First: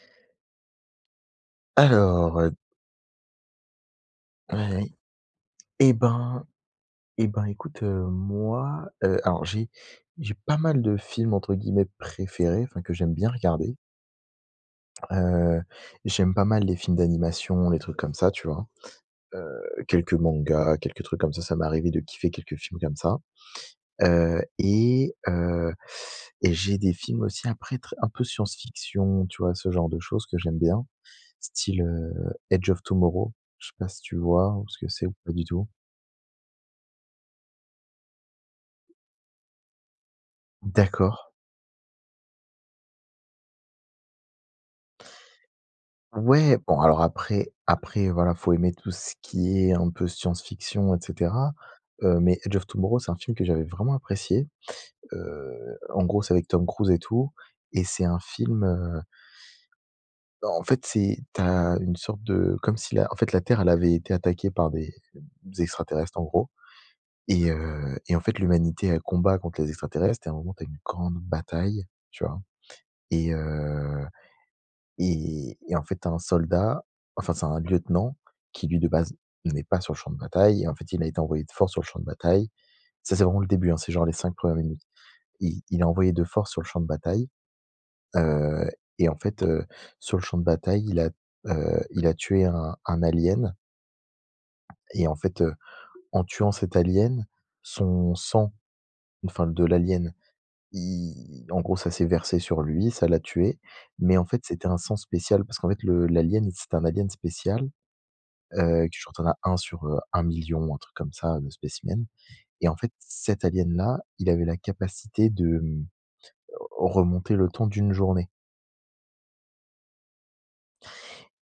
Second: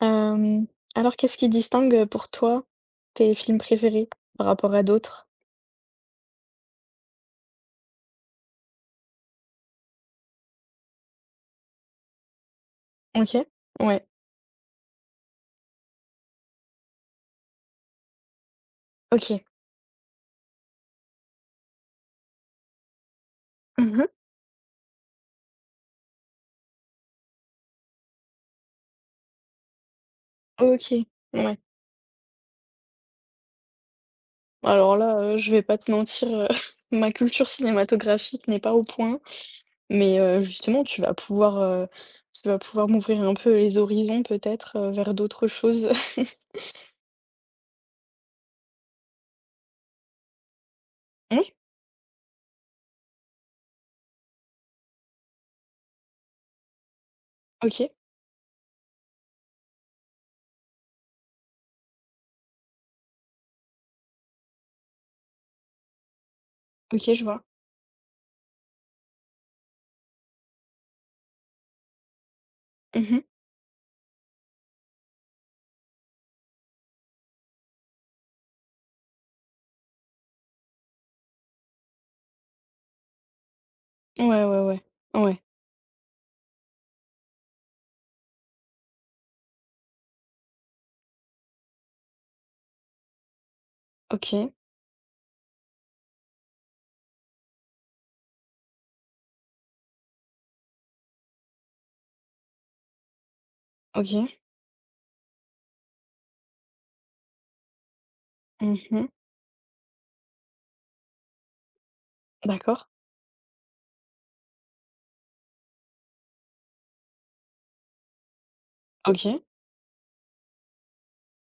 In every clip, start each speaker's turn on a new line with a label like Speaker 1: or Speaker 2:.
Speaker 1: Hem, alors, qu'est-ce qui distingue, pour
Speaker 2: Alors,
Speaker 1: toi, tes films préférés par rapport à
Speaker 2: ouais,
Speaker 1: d'autres?
Speaker 2: eh ben eh ben, écoute, moi, alors j'ai pas mal de films entre guillemets «préférés», enfin que j'aime bien
Speaker 1: OK.
Speaker 2: regarder.
Speaker 1: Ouais,
Speaker 2: Heu, J'aime pas mal les films d'animation, les trucs comme ça, tu vois?
Speaker 1: OK.
Speaker 2: Heu, Quelques mangas, quelques trucs comme ça m'est arrivé de kiffer quelques films comme ça.
Speaker 1: Mmh.
Speaker 2: Heu et heu et j'ai des films aussi après très un peu science-fiction, tu vois? Ce genre de choses que j'aime bien,
Speaker 1: OK, ouais.
Speaker 2: style, Edge of Tomorrow. Je sais pas si tu vois ou ce que
Speaker 1: Alors
Speaker 2: c'est ou
Speaker 1: là,
Speaker 2: pas du
Speaker 1: je vais
Speaker 2: tout?
Speaker 1: pas te mentir, ma culture cinématographique n'est pas au point, mais justement tu vas
Speaker 2: D'accord.
Speaker 1: pouvoir, heu, tu vas pouvoir m'ouvrir un peu les horizons peut-être, vers d'autres choses.
Speaker 2: Ouais, bon alors après voilà, faut aimer tout ce qui est un peu science-fiction et
Speaker 1: Oui,
Speaker 2: cetera. Mais Edge of Tomorrow, c'est un film que j'avais vraiment apprécié. En gros, c'est avec Tom Cruise et tout et
Speaker 1: OK,
Speaker 2: c'est un film, en fait, c'est t'as une sorte de comme si la en fait, la Terre, elle avait été attaquée par des extraterrestres, en gros.
Speaker 1: OK, je vois.
Speaker 2: Et en fait, l'humanité, elle combat contre les extraterrestres et à un moment, t'as une grande bataille, tu vois?
Speaker 1: Mmh.
Speaker 2: Et heu et en fait, tu un soldat, enfin, c'est un lieutenant qui lui, de base, n'est pas sur le champ de bataille et en fait, il a été envoyé de force sur le champ de bataille. Ça, c'est vraiment le début, hein, c'est genre les 5
Speaker 1: Ouais,
Speaker 2: premières
Speaker 1: ouais, ouais.
Speaker 2: minutes.
Speaker 1: Ouais.
Speaker 2: Il est envoyé de force sur le champ de bataille, heu et en fait, sur le champ de bataille, il a tué un alien.
Speaker 1: OK,
Speaker 2: Et en fait, en tuant cet alien, son sang, enfin de l'alien, i en gros, ça s'est versé sur lui, ça l'a tué, mais en
Speaker 1: OK.
Speaker 2: fait, c'était un sang spécial parce qu'en fait, le l'alien, c'est un alien spécial. Que je
Speaker 1: Mmh.
Speaker 2: crois tu en sur, 1 000 un truc comme ça, de spécimens. Et en
Speaker 1: D'accord.
Speaker 2: fait, cet alien-là, il avait la capacité de, remonter le temps d'une journée.
Speaker 1: OK.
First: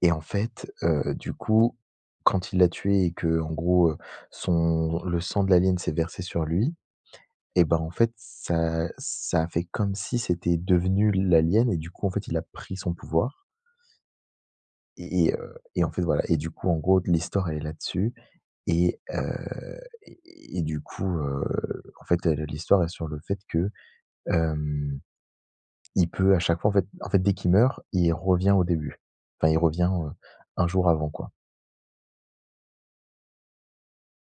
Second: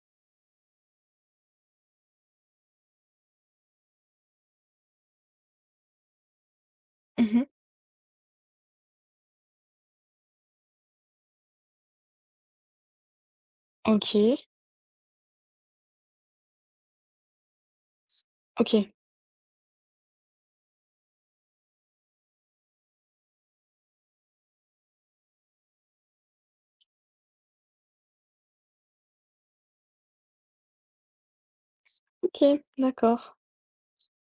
Speaker 2: Et en fait, du coup, quand il l'a tué et que en gros, son le sang de l'alien s'est versé sur lui.
Speaker 1: Mmh.
Speaker 2: Et ben, en fait, ça a fait comme si c'était devenu l'alien et du coup, en fait, il a pris son pouvoir.
Speaker 1: OK.
Speaker 2: Et en fait, voilà et du coup, en gros, l'histoire, elle est là-dessus.
Speaker 1: OK.
Speaker 2: Et heu et et du coup, en fait, l'histoire est sur le fait que, hem, il peut à chaque fois, en fait, dès qu'il meurt, il revient au début. Enfin, il revient, un jour avant, quoi.
Speaker 1: OK, d'accord.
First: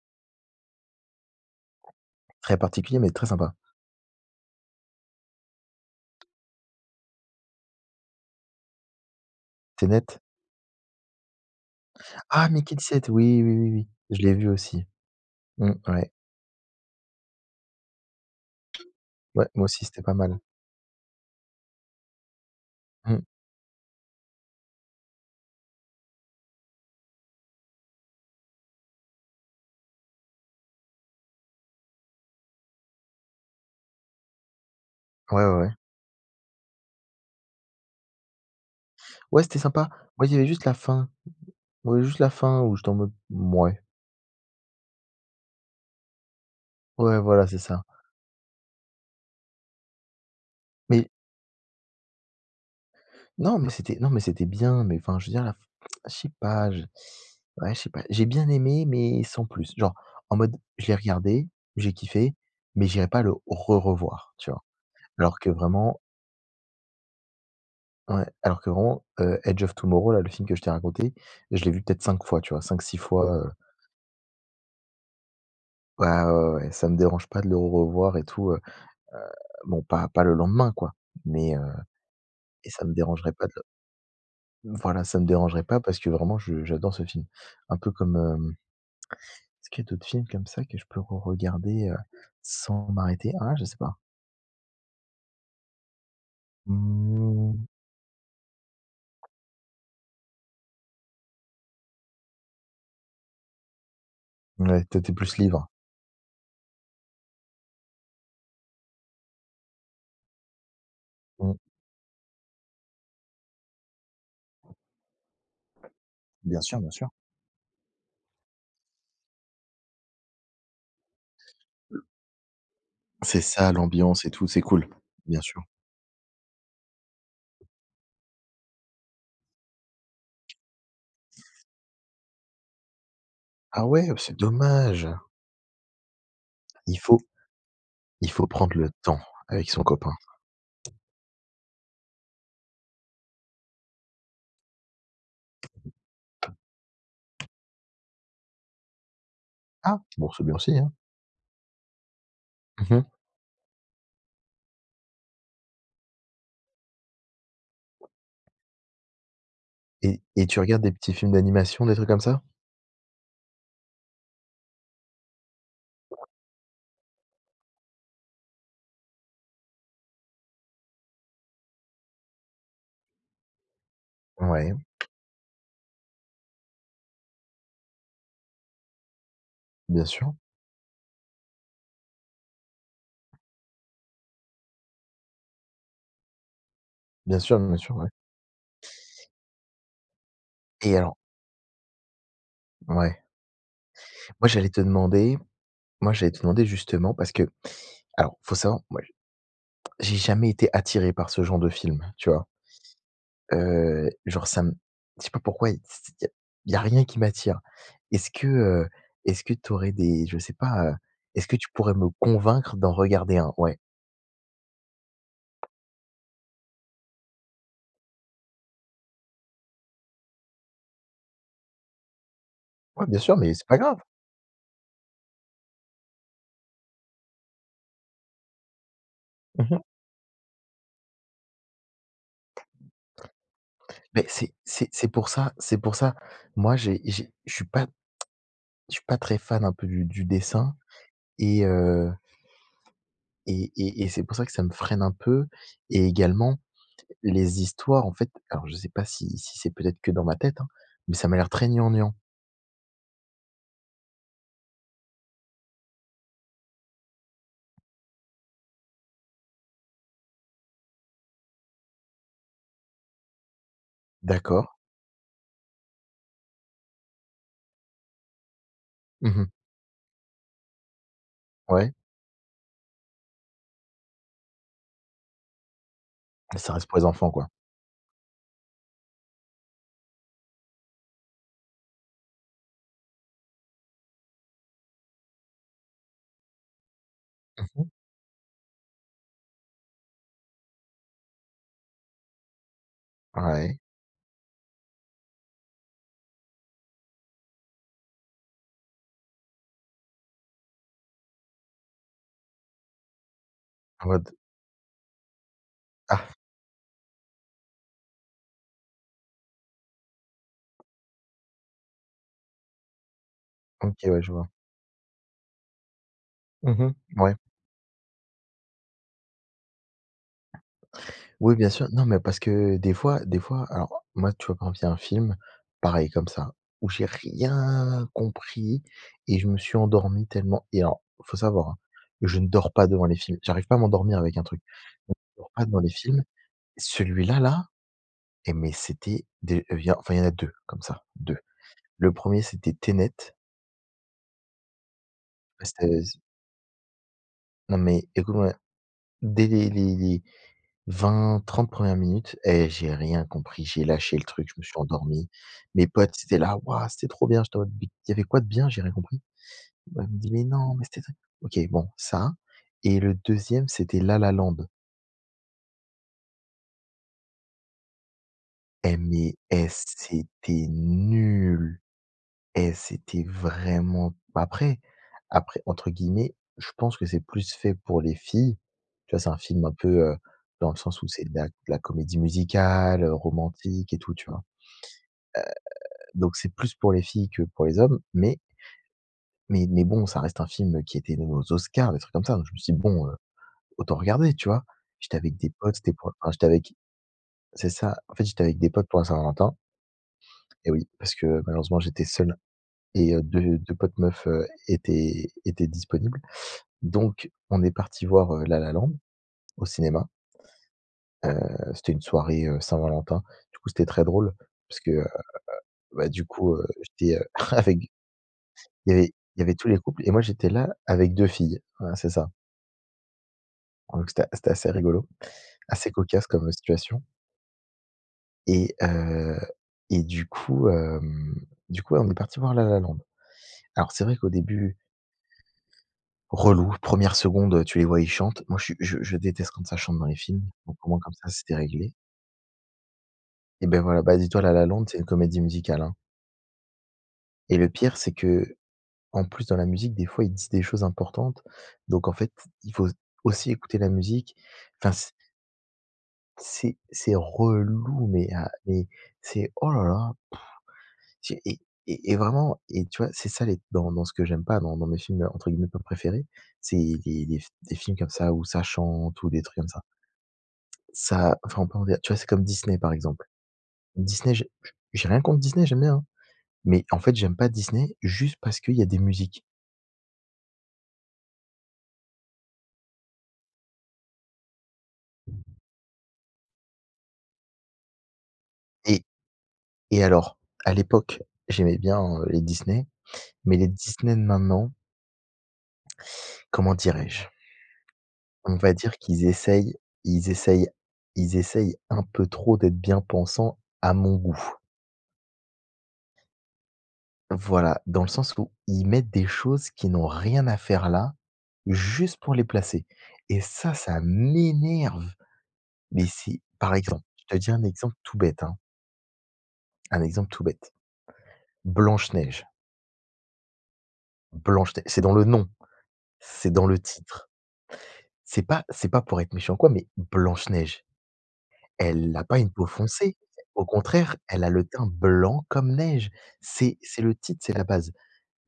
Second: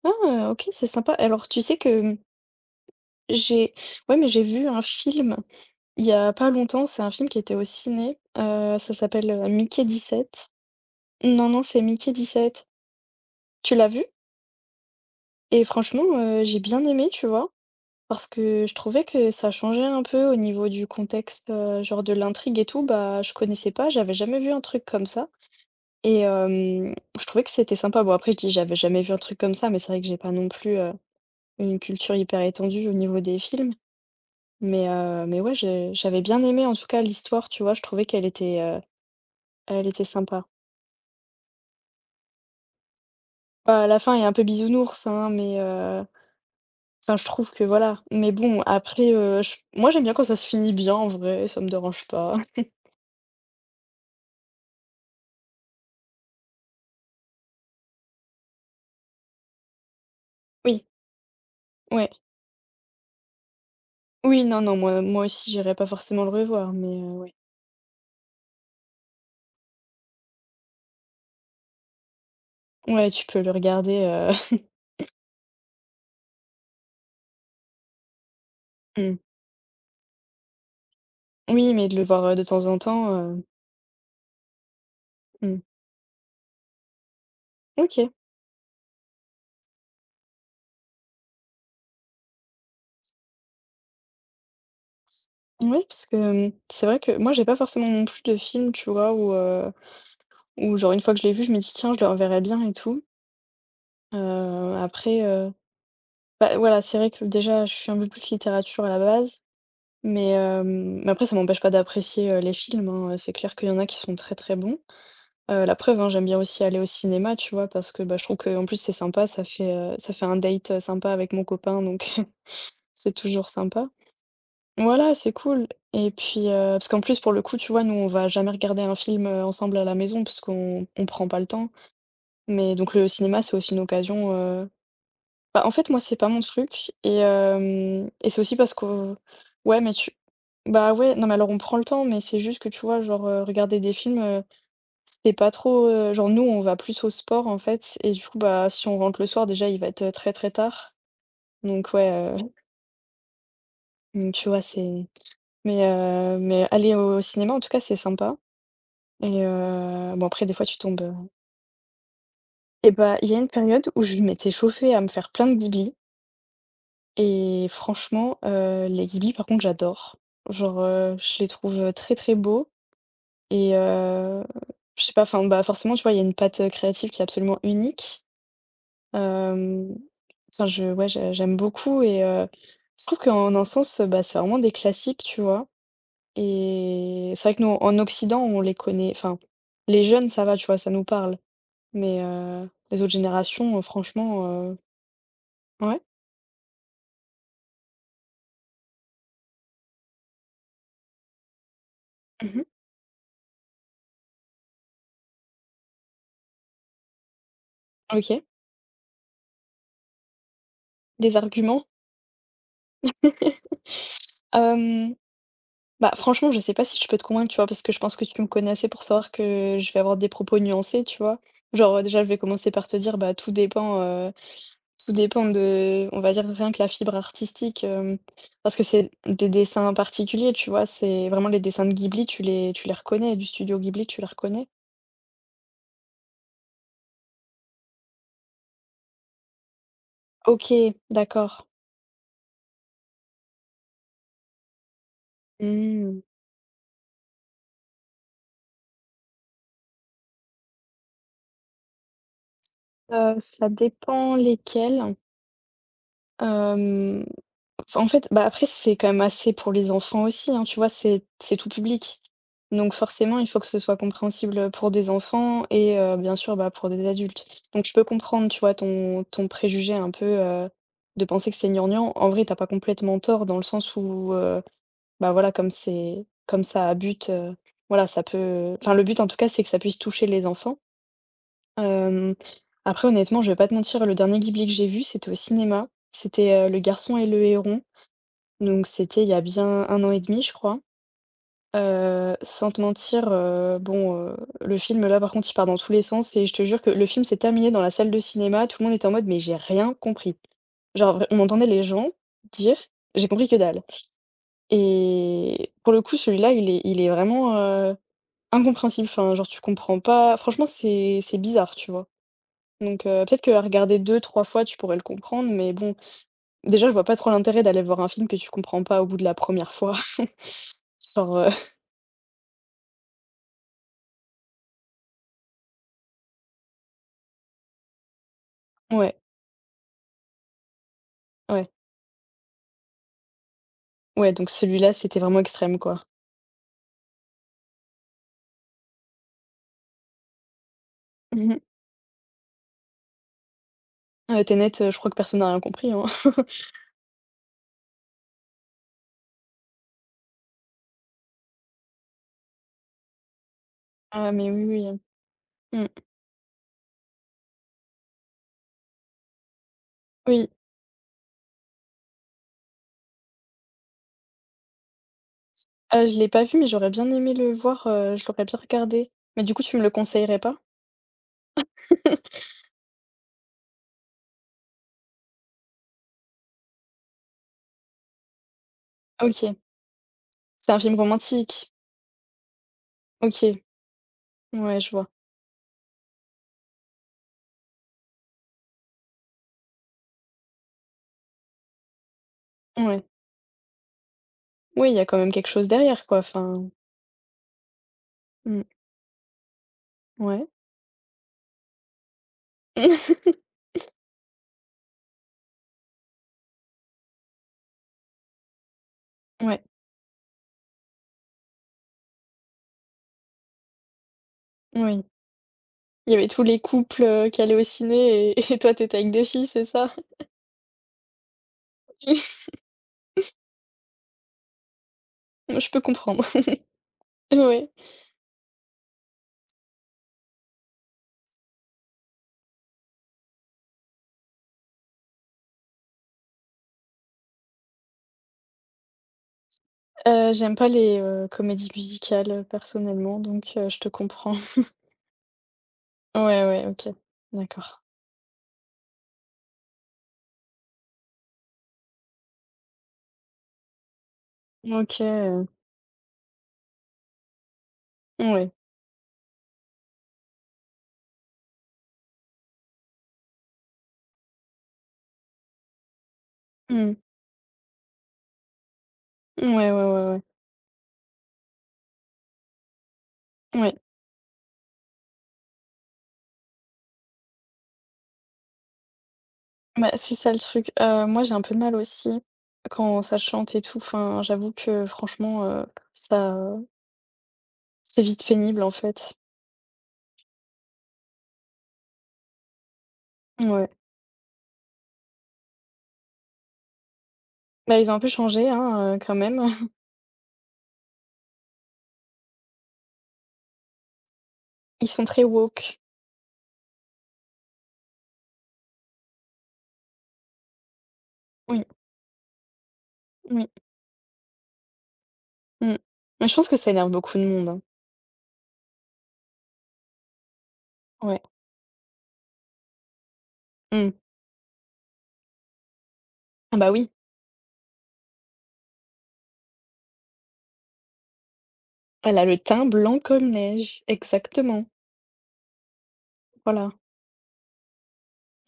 Speaker 1: Ah, OK, c'est sympa. Alors, tu sais que, mmh,
Speaker 2: Très particulier, mais très sympa.
Speaker 1: j'ai ouais, mais j'ai vu un film il y a pas longtemps, c'est un film qui était au ciné, ça s'appelle, Mickey
Speaker 2: C'est net.
Speaker 1: sept Non, non, c'est Mickey
Speaker 2: Ah,
Speaker 1: dix-sept.
Speaker 2: Mickey 17, oui, oui, oui,
Speaker 1: Tu
Speaker 2: oui,
Speaker 1: l'as vu?
Speaker 2: je l'ai vu aussi.
Speaker 1: Et
Speaker 2: Mmh,
Speaker 1: franchement,
Speaker 2: ouais.
Speaker 1: j'ai bien aimé, tu vois? Parce que je trouvais que
Speaker 2: Ouais,
Speaker 1: ça
Speaker 2: moi
Speaker 1: changeait
Speaker 2: aussi, c'était
Speaker 1: un
Speaker 2: pas
Speaker 1: peu au
Speaker 2: mal.
Speaker 1: niveau du contexte, genre de l'intrigue et tout,
Speaker 2: Mmh.
Speaker 1: bah, je connaissais pas, j'avais jamais vu un truc comme ça et je trouvais que c'était sympa. Bon après je dis: «J'avais jamais vu un truc comme ça», mais c'est vrai que j'ai pas non plus, une culture hyper étendue au niveau des films, mais
Speaker 2: Ouais,
Speaker 1: ouais,
Speaker 2: ouais, ouais.
Speaker 1: j'avais bien aimé en tout cas l'histoire, tu vois? Je trouvais qu'elle était,
Speaker 2: Ouais, c'était
Speaker 1: elle
Speaker 2: sympa.
Speaker 1: était
Speaker 2: Moi, il y
Speaker 1: sympa.
Speaker 2: avait juste la fin. Ouais, juste la fin où j'étais en mode: «Mouais».
Speaker 1: Bah, la fin est un peu bisounours, hein, mais enfin
Speaker 2: Ouais,
Speaker 1: je
Speaker 2: voilà,
Speaker 1: trouve
Speaker 2: c'est
Speaker 1: que
Speaker 2: ça.
Speaker 1: voilà, mais bon après, je moi j'aime bien quand ça se finit bien en
Speaker 2: Mais
Speaker 1: vrai, ça me dérange pas.
Speaker 2: Non, mais c'était bien, mais enfin, je veux dire, la f je sais pas. Je Ouais, je sais pas. J'ai bien aimé, mais sans plus. Genre, en mode,
Speaker 1: Oui,
Speaker 2: je l'ai regardé, j'ai
Speaker 1: ouais.
Speaker 2: kiffé, mais j'irai pas le re-revoir,
Speaker 1: Oui,
Speaker 2: tu
Speaker 1: non,
Speaker 2: vois?
Speaker 1: non, moi
Speaker 2: Alors
Speaker 1: aussi
Speaker 2: que
Speaker 1: j'irai pas
Speaker 2: vraiment
Speaker 1: forcément le revoir, mais ouais.
Speaker 2: ouais, alors que vraiment, Edge of Tomorrow, là, le film que je t'ai raconté, je l'ai vu peut-être 5 fois, tu vois? Cinq six
Speaker 1: Ouais, tu
Speaker 2: fois,
Speaker 1: peux le regarder,
Speaker 2: ouais, ouais, ouais, ça me dérange pas de le re-revoir et tout,
Speaker 1: mmh.
Speaker 2: bon, pas le lendemain, quoi, mais,
Speaker 1: Oui, mais de le voir, de temps
Speaker 2: et
Speaker 1: en
Speaker 2: ça me
Speaker 1: temps,
Speaker 2: dérangerait pas de le voilà, ça me
Speaker 1: mmh.
Speaker 2: dérangerait pas parce que vraiment je j'adore ce film. Un peu
Speaker 1: OK.
Speaker 2: comme, hem Est-ce qu'il y a d'autres films comme ça que je peux regarder sans m'arrêter? Ah, je sais pas.
Speaker 1: Oui, parce que, c'est vrai que moi j'ai pas
Speaker 2: Mmh,
Speaker 1: forcément non plus de film, tu vois? Où genre une fois que je l'ai vu, je me dis: «Tiens, je le reverrai bien et tout».
Speaker 2: ouais, toi, tu
Speaker 1: Après,
Speaker 2: plus libre.
Speaker 1: bah, voilà, c'est vrai que déjà je suis un peu plus littérature à la base, mais après ça
Speaker 2: Mmh.
Speaker 1: m'empêche pas d'apprécier, les films, hein. C'est clair qu'il y en a qui sont très, très bons. La preuve, hein, j'aime bien
Speaker 2: Bien
Speaker 1: aussi aller
Speaker 2: sûr,
Speaker 1: au
Speaker 2: bien sûr.
Speaker 1: cinéma, tu vois? Parce que, bah, je trouve qu'en plus c'est sympa, ça fait un date, sympa avec mon copain donc c'est
Speaker 2: C'est
Speaker 1: toujours
Speaker 2: ça
Speaker 1: sympa.
Speaker 2: l'ambiance et tout, c'est cool.
Speaker 1: Voilà, c'est
Speaker 2: Bien sûr.
Speaker 1: cool et puis, parce qu'en plus pour le coup, tu vois, nous on va jamais regarder un film, ensemble à la maison parce qu'on prend pas le temps, mais donc le cinéma, c'est aussi une
Speaker 2: Ah ouais,
Speaker 1: occasion,
Speaker 2: c'est dommage.
Speaker 1: bah, en fait, moi, c'est pas mon truc
Speaker 2: Il
Speaker 1: et
Speaker 2: faut
Speaker 1: hem
Speaker 2: il
Speaker 1: et c'est
Speaker 2: faut
Speaker 1: aussi parce
Speaker 2: prendre le
Speaker 1: que
Speaker 2: temps avec
Speaker 1: ouais,
Speaker 2: son
Speaker 1: mais tu
Speaker 2: copain.
Speaker 1: bah, ouais, non, mais alors on prend le temps, mais c'est juste que, tu vois, genre, regarder des films, c'est pas trop, genre nous, on va plus au sport, en fait. Et du coup, bah, si on rentre le soir, déjà, il va
Speaker 2: Ah!
Speaker 1: être,
Speaker 2: Bon,
Speaker 1: très,
Speaker 2: c'est
Speaker 1: très
Speaker 2: bien aussi, hein.
Speaker 1: tard. Donc ouais,
Speaker 2: Mmh.
Speaker 1: donc tu vois, c'est mais aller au cinéma, en tout cas, c'est sympa.
Speaker 2: Et
Speaker 1: Bon après
Speaker 2: et
Speaker 1: des
Speaker 2: tu
Speaker 1: fois tu
Speaker 2: regardes des petits
Speaker 1: tombes,
Speaker 2: films d'animation, des trucs comme ça?
Speaker 1: et bah, il y a une période où je m'étais chauffée à me faire plein de guibi et franchement, les guibis par contre j'adore. Genre, je les trouve, très, très beaux et
Speaker 2: Ouais,
Speaker 1: je sais pas, enfin, bah, forcément tu vois, il y a une patte, créative qui est absolument unique. Hem,
Speaker 2: bien sûr.
Speaker 1: enfin, je ouais je j'aime beaucoup et je trouve qu'en un sens, bah, c'est vraiment des classiques, tu vois? Et
Speaker 2: Bien
Speaker 1: c'est vrai
Speaker 2: sûr,
Speaker 1: que nous
Speaker 2: bien sûr,
Speaker 1: en
Speaker 2: ouais.
Speaker 1: Occident on les connaît, enfin, les jeunes ça va, tu vois, ça
Speaker 2: Et
Speaker 1: nous
Speaker 2: alors
Speaker 1: parle. Mais les autres
Speaker 2: ouais.
Speaker 1: générations,
Speaker 2: Moi,
Speaker 1: franchement,
Speaker 2: j'allais te demander
Speaker 1: ouais?
Speaker 2: moi, j'allais te demander justement parce que alors, faut savoir, moi, j'ai jamais été attiré par ce genre de film, tu vois?
Speaker 1: Mmh.
Speaker 2: Genre ça me je sais pas pourquoi, il y a y a rien qui m'attire. Est-ce
Speaker 1: OK.
Speaker 2: que, heu, est-ce que tu aurais des je sais pas,
Speaker 1: Des
Speaker 2: est-ce que tu
Speaker 1: arguments?
Speaker 2: pourrais me convaincre d'en regarder un? Ouais.
Speaker 1: Hem, Bah, franchement, je sais pas si je peux te convaincre, tu vois? Parce que je pense que tu me connais assez pour savoir que je vais avoir des propos nuancés, tu vois? Genre, déjà, je vais commencer par te
Speaker 2: Ouais,
Speaker 1: dire,
Speaker 2: bien
Speaker 1: bah,
Speaker 2: sûr,
Speaker 1: tout
Speaker 2: mais c'est pas grave.
Speaker 1: dépend, heu, tout dépend de, on va dire, rien que la fibre artistique, parce que c'est des
Speaker 2: Mmh mh.
Speaker 1: dessins particuliers, tu vois? C'est vraiment les dessins de Ghibli, tu les reconnais, du studio Ghibli, tu les
Speaker 2: c'est
Speaker 1: reconnais?
Speaker 2: c'est c'est pour ça c'est pour ça. Moi, j'ai je suis pas très fan un peu du dessin.
Speaker 1: OK,
Speaker 2: et
Speaker 1: d'accord.
Speaker 2: heu et et et c'est pour ça que ça me freine un peu et
Speaker 1: Mmh.
Speaker 2: également les histoires. En fait, alors je sais pas si c'est peut-être que dans ma tête, hein, mais ça m'a l'air très gnangnan.
Speaker 1: Cela dépend lesquels. Hem, enfin, en fait, bah, après c'est quand même assez pour les enfants aussi, hein, tu vois? C'est tout public. Donc forcément, il faut que ce soit
Speaker 2: D'accord.
Speaker 1: compréhensible, pour des enfants et bien sûr, bah, pour des adultes. Donc je peux comprendre, tu vois, ton
Speaker 2: Mmh.
Speaker 1: ton préjugé un peu, de penser que c'est
Speaker 2: Ouais,
Speaker 1: gnangnan. En vrai, t'as pas complètement tort dans le sens où, bah, voilà, comme c'est comme
Speaker 2: ça reste
Speaker 1: ça a
Speaker 2: pour les
Speaker 1: but,
Speaker 2: enfants, quoi.
Speaker 1: voilà, ça peut enfin le but en tout cas, c'est que ça puisse toucher les enfants. Hem, Après honnêtement, je vais pas te mentir, le dernier Ghibli que j'ai vu, c'était au cinéma. C'était, Le Garçon et le Héron,
Speaker 2: Mmh.
Speaker 1: donc c'était il y a bien un an et demi, je crois. Sans te mentir,
Speaker 2: Ouais,
Speaker 1: le film là, par contre, il part dans tous les sens et je te jure que le film s'est terminé dans la salle de cinéma, tout le monde était en mode: «Mais j'ai rien compris». Genre, vr on entendait les gens dire: «J'ai compris que dalle»
Speaker 2: en mode
Speaker 1: et pour le coup,
Speaker 2: ah,
Speaker 1: celui-là, il est vraiment, incompréhensible. Enfin, genre tu comprends pas franchement, c'est bizarre, tu vois? Donc peut-être qu'à
Speaker 2: OK,
Speaker 1: regarder deux
Speaker 2: ouais, je
Speaker 1: trois
Speaker 2: vois.
Speaker 1: fois, tu pourrais le comprendre, mais bon, déjà,
Speaker 2: Mmh,
Speaker 1: je vois pas trop
Speaker 2: ouais.
Speaker 1: l'intérêt d'aller voir un film que tu comprends pas au bout de la première fois. Genre,
Speaker 2: Oui, bien sûr. Non, mais parce que des fois alors moi, tu vois, quand exemple, il y a un film, pareil comme ça, où j'ai rien compris
Speaker 1: ouais,
Speaker 2: et je me suis endormi tellement. Et alors, faut
Speaker 1: ouais,
Speaker 2: savoir, hein, je ne dors pas devant les films. J'arrive pas à m'endormir
Speaker 1: ouais,
Speaker 2: avec un
Speaker 1: donc
Speaker 2: truc.
Speaker 1: celui-là, c'était vraiment
Speaker 2: Je dors pas
Speaker 1: extrême,
Speaker 2: devant les
Speaker 1: quoi.
Speaker 2: films. Celui-là, là. Et mais c'était des il y a enfin, il y en a 2 comme ça, deux.
Speaker 1: Mmh mh.
Speaker 2: Le premier, c'était Tenet.
Speaker 1: Tenet, je crois que personne n'a rien
Speaker 2: Ouais, c'était
Speaker 1: compris, hein.
Speaker 2: z non mais écoute-moi, dès les 20-30 1 minutes, eh, j'ai rien compris, j'ai lâché le
Speaker 1: Ah
Speaker 2: truc,
Speaker 1: mais
Speaker 2: je me
Speaker 1: oui,
Speaker 2: suis
Speaker 1: oui, hein.
Speaker 2: endormi.
Speaker 1: Mmh.
Speaker 2: Mes potes, ils étaient là: «Waouh, c'était trop bien!» J'étais en mode: «Mais il y avait quoi de bien? J'ai rien compris». Bah, ils me disent: «Mais
Speaker 1: Oui.
Speaker 2: non, mais c'était très». OK, bon, ça. Et le deuxième, c'était La La Land.
Speaker 1: Ah, je l'ai pas vu, mais j'aurais bien aimé le voir, je l'aurais bien
Speaker 2: Eh
Speaker 1: regardé.
Speaker 2: mais,
Speaker 1: Mais du coup,
Speaker 2: eh,
Speaker 1: tu me le conseillerais pas?
Speaker 2: c'était nul! Et c'était vraiment. Après, entre guillemets, je pense que c'est plus fait pour les filles. Tu vois, c'est un
Speaker 1: OK,
Speaker 2: film un peu, dans
Speaker 1: c'est
Speaker 2: le
Speaker 1: un film
Speaker 2: sens où c'est de la de
Speaker 1: romantique.
Speaker 2: la comédie musicale,
Speaker 1: OK,
Speaker 2: romantique et tout, tu vois?
Speaker 1: ouais, je vois.
Speaker 2: Donc c'est plus pour les filles que pour les hommes, mais bon, ça reste un film qui était nommé aux Oscars, des trucs comme ça, donc je me suis dit:
Speaker 1: Ouais.
Speaker 2: «Bon, autant regarder», tu vois?
Speaker 1: Oui, il y a
Speaker 2: J'étais
Speaker 1: quand même
Speaker 2: avec
Speaker 1: quelque
Speaker 2: des
Speaker 1: chose
Speaker 2: potes, c'était
Speaker 1: derrière,
Speaker 2: pour
Speaker 1: quoi,
Speaker 2: enfin, j'étais
Speaker 1: enfin,
Speaker 2: avec c'est ça, en fait, j'étais avec
Speaker 1: mmh,
Speaker 2: des potes pour la Saint-Valentin.
Speaker 1: ouais.
Speaker 2: Et oui, parce que malheureusement, j'étais seul et 2- 2 potes meufs, étaient disponibles. Donc on est parti voir, La La Land
Speaker 1: Ouais,
Speaker 2: au cinéma. Heu, C'était une soirée, Saint-Valentin. Du coup, c'était très drôle parce que,
Speaker 1: oui.
Speaker 2: bah,
Speaker 1: Il y
Speaker 2: du
Speaker 1: avait tous
Speaker 2: coup,
Speaker 1: les couples,
Speaker 2: j'étais, heu,
Speaker 1: qui allaient au
Speaker 2: avec
Speaker 1: ciné et et toi tu
Speaker 2: il y
Speaker 1: étais avec
Speaker 2: avait
Speaker 1: des
Speaker 2: il y
Speaker 1: filles,
Speaker 2: avait
Speaker 1: c'est
Speaker 2: tous les
Speaker 1: ça?
Speaker 2: couples et moi j'étais là avec 2 filles. Voilà, c'est ça. Donc c'était assez rigolo,
Speaker 1: Je peux
Speaker 2: assez
Speaker 1: comprendre.
Speaker 2: cocasse comme situation.
Speaker 1: Ouais.
Speaker 2: Et heu et du coup, hem, du coup, ouais, on est parti voir La La Land. Alors c'est vrai qu'au début, relou, première seconde, tu les vois, ils chantent. Moi je suis je déteste quand ça chante dans les films,
Speaker 1: J'aime pas
Speaker 2: donc au
Speaker 1: les,
Speaker 2: moins comme ça, c'était
Speaker 1: comédies
Speaker 2: réglé.
Speaker 1: musicales, personnellement, donc
Speaker 2: Et
Speaker 1: je
Speaker 2: ben
Speaker 1: te
Speaker 2: voilà, bah,
Speaker 1: comprends.
Speaker 2: dis-toi La La Land, c'est une comédie musicale, hein.
Speaker 1: Ouais, ouais, OK.
Speaker 2: Et le
Speaker 1: D'accord.
Speaker 2: pire, c'est que en plus, dans la musique, des fois, ils disent des choses importantes, donc en fait, il faut aussi écouter la musique. Enfin,
Speaker 1: OK,
Speaker 2: c c'est c'est relou, mais à
Speaker 1: ouais.
Speaker 2: mais c'est oh là là! C'est et vraiment. Et tu vois, c'est ça les dans ce que j'aime pas dans mes films, entre guillemets, «pas préférés», c'est
Speaker 1: Mmh.
Speaker 2: les des films comme ça où ça chante ou des trucs comme
Speaker 1: Ouais, ouais,
Speaker 2: ça.
Speaker 1: ouais, ouais.
Speaker 2: Ça enfin, on peut en dire tu vois, c'est comme Disney, par exemple.
Speaker 1: Ouais.
Speaker 2: Disney, j'ai rien contre Disney, j'aime bien, hein. Mais en fait, j'aime pas Disney juste parce qu'il y a des musiques.
Speaker 1: Bah, c'est ça le truc. Moi j'ai un peu de mal aussi quand ça chante et tout, enfin, j'avoue que franchement, ça, heu, c'est vite pénible, en
Speaker 2: et
Speaker 1: fait.
Speaker 2: et alors, à l'époque, j'aimais bien, les Disney, mais les
Speaker 1: Ouais.
Speaker 2: Disney de maintenant, comment dirais-je?
Speaker 1: Bah, ils ont un peu changé,
Speaker 2: On va
Speaker 1: hein,
Speaker 2: dire
Speaker 1: quand
Speaker 2: qu'ils
Speaker 1: même.
Speaker 2: ils essayent essayent un peu trop d'être bien pensants à mon goût.
Speaker 1: Ils sont très woke.
Speaker 2: Voilà, dans le sens où ils mettent des choses qui n'ont rien à faire là,
Speaker 1: Oui,
Speaker 2: juste pour les placer et
Speaker 1: oui.
Speaker 2: ça m'énerve.
Speaker 1: Mmh.
Speaker 2: Mais
Speaker 1: Mais je
Speaker 2: si,
Speaker 1: pense que ça
Speaker 2: par
Speaker 1: énerve
Speaker 2: exemple,
Speaker 1: beaucoup de
Speaker 2: je te
Speaker 1: monde,
Speaker 2: dis
Speaker 1: hein.
Speaker 2: un exemple tout bête, hein, un exemple tout bête.
Speaker 1: Ouais.
Speaker 2: Blanche Neige.
Speaker 1: Mmh.
Speaker 2: Blanche-Neiges, c'est dans le nom, c'est
Speaker 1: Ah
Speaker 2: dans
Speaker 1: bah
Speaker 2: le
Speaker 1: oui,
Speaker 2: titre. C'est pas pour être méchant ou quoi, mais Blanche-Neige, elle
Speaker 1: elle
Speaker 2: a
Speaker 1: a
Speaker 2: pas
Speaker 1: le
Speaker 2: une
Speaker 1: teint
Speaker 2: peau
Speaker 1: blanc
Speaker 2: foncée.
Speaker 1: comme
Speaker 2: Au
Speaker 1: neige,
Speaker 2: contraire, elle a
Speaker 1: exactement.
Speaker 2: le teint blanc comme neige.
Speaker 1: Voilà.
Speaker 2: C'est le titre, c'est la base.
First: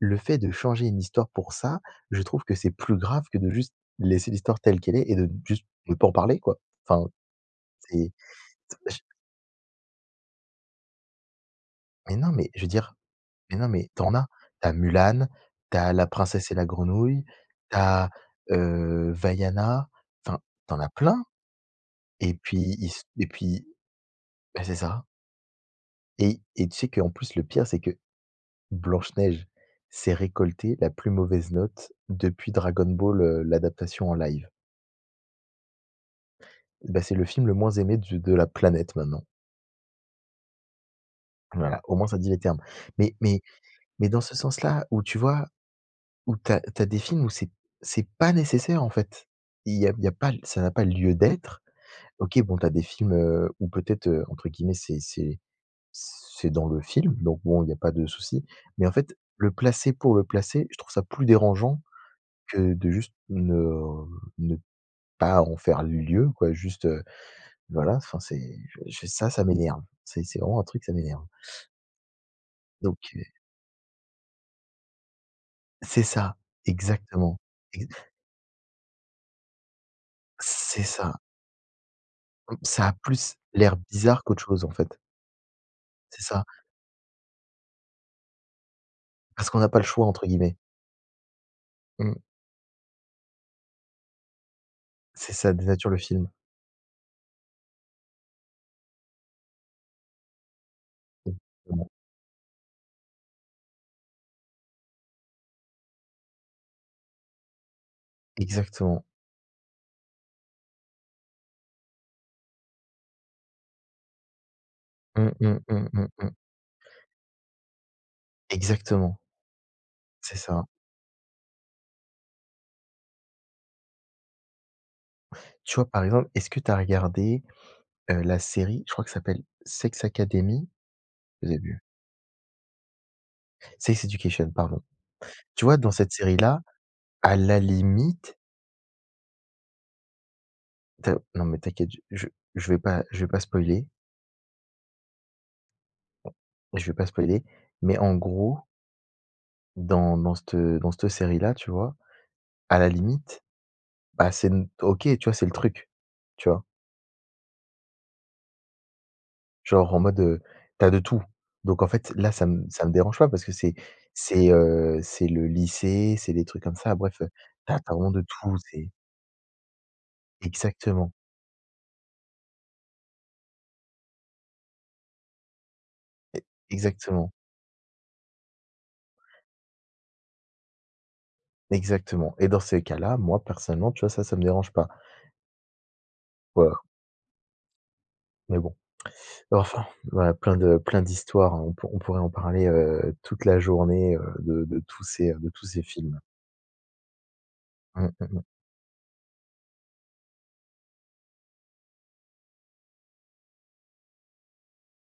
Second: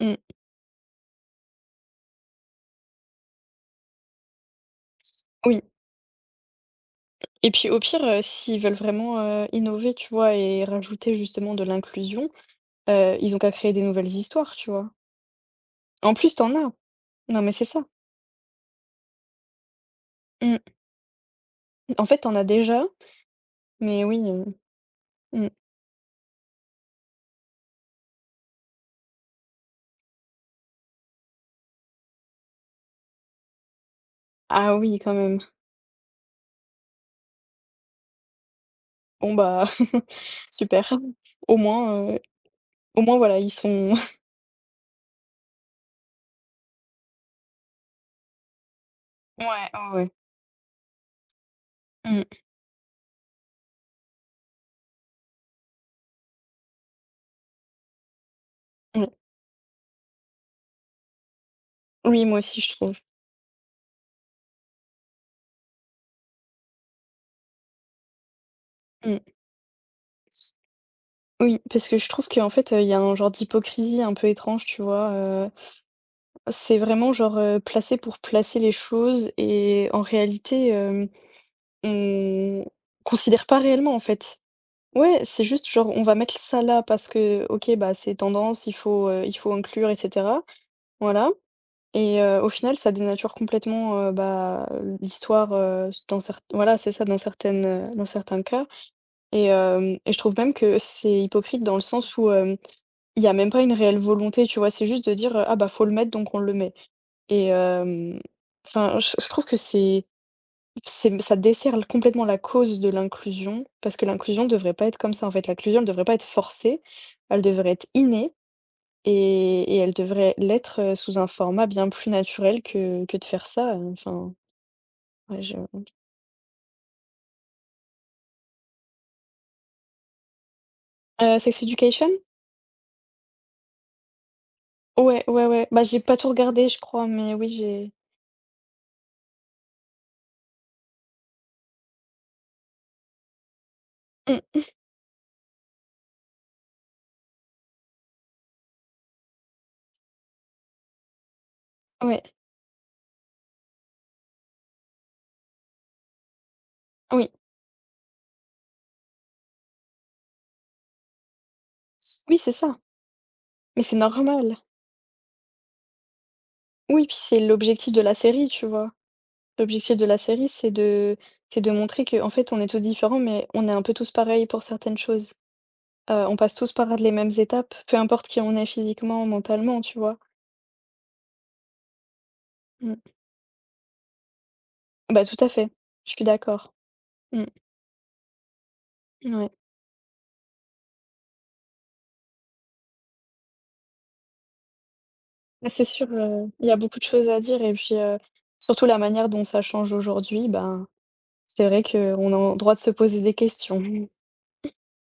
Speaker 1: Mmh.
Speaker 2: fait de changer une histoire pour ça, je trouve que c'est plus grave que de juste laisser l'histoire telle qu'elle est et de
Speaker 1: Oui.
Speaker 2: juste ne pas en parler, quoi. Enfin,
Speaker 1: Et puis au pire,
Speaker 2: c'est
Speaker 1: s'ils veulent
Speaker 2: je
Speaker 1: vraiment, innover, tu vois? Et rajouter justement de
Speaker 2: mais
Speaker 1: l'inclusion,
Speaker 2: non, mais je veux dire,
Speaker 1: ils ont qu'à
Speaker 2: mais non,
Speaker 1: créer des
Speaker 2: mais tu
Speaker 1: nouvelles
Speaker 2: en as.
Speaker 1: histoires,
Speaker 2: Tu
Speaker 1: tu
Speaker 2: as
Speaker 1: vois?
Speaker 2: Mulan, tu as La
Speaker 1: En plus,
Speaker 2: princesse
Speaker 1: t'en
Speaker 2: et la
Speaker 1: as.
Speaker 2: grenouille,
Speaker 1: Non, mais c'est
Speaker 2: tu
Speaker 1: ça.
Speaker 2: as, Vaiana, enfin,
Speaker 1: Mmh.
Speaker 2: tu en as plein.
Speaker 1: En fait,
Speaker 2: Et
Speaker 1: t'en as
Speaker 2: puis
Speaker 1: déjà,
Speaker 2: il s et puis
Speaker 1: mais oui,
Speaker 2: bah, c'est ça.
Speaker 1: mmh.
Speaker 2: Et tu sais qu'en plus le pire, c'est que Blanche-Neige s'est récoltée la plus mauvaise note depuis Dragon Ball, l'adaptation en live.
Speaker 1: Ah oui, quand même.
Speaker 2: Bah, c'est le film le moins aimé du de la planète maintenant.
Speaker 1: Bon bah, super. Au
Speaker 2: Voilà, au moins
Speaker 1: moins, heu,
Speaker 2: ça dit les termes.
Speaker 1: au
Speaker 2: Mais
Speaker 1: moins voilà,
Speaker 2: mais
Speaker 1: ils sont
Speaker 2: mais dans ce sens-là où tu vois, où tu as des films où c'est pas nécessaire en fait.
Speaker 1: ouais,
Speaker 2: Il y
Speaker 1: ouais,
Speaker 2: a il y
Speaker 1: ouais.
Speaker 2: a pas, ça n'a pas lieu d'être.
Speaker 1: Mmh.
Speaker 2: OK, bon, tu as des films, où peut-être, entre guillemets, c'est c'est dans le film, donc bon, il y a pas de souci. Mais en
Speaker 1: Mmh.
Speaker 2: fait, le placer pour le placer, je trouve ça plus dérangeant
Speaker 1: Oui, moi aussi, je
Speaker 2: que de
Speaker 1: trouve.
Speaker 2: juste ne pas en faire lieu quoi, juste, voilà, enfin c'est je
Speaker 1: Mmh.
Speaker 2: ça, ça m'énerve. C'est vraiment un truc, ça m'énerve.
Speaker 1: Oui, parce que je trouve qu'en fait, il y
Speaker 2: Donc
Speaker 1: a un genre d'hypocrisie un peu étrange, tu vois?
Speaker 2: c'est ça,
Speaker 1: C'est vraiment genre,
Speaker 2: exactement. Ex
Speaker 1: placer pour placer les choses et en réalité,
Speaker 2: C'est ça. Mmh,
Speaker 1: on
Speaker 2: ça a plus
Speaker 1: considère pas
Speaker 2: l'air
Speaker 1: réellement, en
Speaker 2: bizarre
Speaker 1: fait.
Speaker 2: qu'autre chose, en fait.
Speaker 1: Ouais, c'est juste genre on va
Speaker 2: C'est
Speaker 1: mettre
Speaker 2: ça.
Speaker 1: ça là parce que OK, bah, c'est tendance, il faut, heu, il
Speaker 2: Parce
Speaker 1: faut
Speaker 2: qu'on n'a pas «le
Speaker 1: inclure et
Speaker 2: choix» entre
Speaker 1: cetera,
Speaker 2: guillemets.
Speaker 1: voilà. Et
Speaker 2: Mmh.
Speaker 1: au final ça dénature complètement, bah,
Speaker 2: C'est
Speaker 1: l'histoire,
Speaker 2: ça dénature le
Speaker 1: dans
Speaker 2: film.
Speaker 1: cert voilà, c'est ça, dans certains cas et je trouve même que c'est hypocrite dans le
Speaker 2: Exactement.
Speaker 1: sens où, il y a même pas une réelle volonté, tu vois? C'est juste de dire, «Ah bah, faut le mettre donc on le met» et hem, enfin,
Speaker 2: Exactement.
Speaker 1: je trouve que c'est ça dessert l complètement la cause de l'inclusion parce que l'inclusion devrait pas être comme ça, en
Speaker 2: Mmh,
Speaker 1: fait.
Speaker 2: mmh,
Speaker 1: L'inclusion, elle
Speaker 2: mmh,
Speaker 1: devrait
Speaker 2: mmh,
Speaker 1: pas être
Speaker 2: mmh.
Speaker 1: forcée, elle devrait être innée
Speaker 2: Exactement,
Speaker 1: et elle devrait
Speaker 2: c'est ça.
Speaker 1: l'être, sous un format bien plus naturel que de faire ça, enfin, ouais, je
Speaker 2: Tu vois, par exemple, est-ce que tu as regardé, la série, je crois que ça s'appelle Sex Academy? J'ai
Speaker 1: Sex
Speaker 2: vu.
Speaker 1: Education?
Speaker 2: Sex Education, pardon.
Speaker 1: Ouais, ouais,
Speaker 2: Tu
Speaker 1: ouais,
Speaker 2: vois,
Speaker 1: bah,
Speaker 2: dans
Speaker 1: j'ai
Speaker 2: cette
Speaker 1: pas tout
Speaker 2: série-là,
Speaker 1: regardé, je crois, mais
Speaker 2: à
Speaker 1: oui,
Speaker 2: la
Speaker 1: j'ai
Speaker 2: limite, tu non, mais t'inquiète, je vais pas spoiler,
Speaker 1: mmh,
Speaker 2: je vais pas spoiler, mais en gros, dans cette série-là, tu vois,
Speaker 1: ouais,
Speaker 2: à la limite, bah, c'est n OK, tu vois, c'est le truc, tu vois?
Speaker 1: oui.
Speaker 2: Genre en mode, tu de tout. Donc en fait, là,
Speaker 1: Oui,
Speaker 2: ça
Speaker 1: c'est
Speaker 2: me
Speaker 1: ça,
Speaker 2: ça me dérange pas parce que
Speaker 1: mais c'est normal.
Speaker 2: c'est le lycée, c'est des trucs comme ça.
Speaker 1: Oui,
Speaker 2: Bref,
Speaker 1: puis c'est
Speaker 2: t'as
Speaker 1: l'objectif
Speaker 2: as
Speaker 1: de
Speaker 2: vraiment
Speaker 1: la
Speaker 2: de
Speaker 1: série,
Speaker 2: tout,
Speaker 1: tu vois?
Speaker 2: c'est
Speaker 1: L'objectif de la série, c'est
Speaker 2: exactement,
Speaker 1: de c'est de montrer que en fait, on est tous différents, mais on est un peu tous pareils pour certaines choses. On passe tous par les mêmes
Speaker 2: exactement,
Speaker 1: étapes, peu importe qui on est physiquement, mentalement, tu vois?
Speaker 2: exactement. Et dans ces
Speaker 1: Mmh.
Speaker 2: cas-là, moi, personnellement, tu vois, ça me dérange pas.
Speaker 1: Bah, tout à fait, je suis d'accord.
Speaker 2: Voilà,
Speaker 1: Mmh,
Speaker 2: mais bon.
Speaker 1: ouais.
Speaker 2: Enfin, voilà, plein d'histoires, hein. On pourrait en parler, toute la journée, de de tous ces, de tous
Speaker 1: Bah,
Speaker 2: ces
Speaker 1: c'est sûr,
Speaker 2: films.
Speaker 1: il y a beaucoup de choses à dire et puis,
Speaker 2: Mmh mh mh.
Speaker 1: surtout la manière dont ça change aujourd'hui, ben, c'est vrai qu'on a en droit de se poser des questions.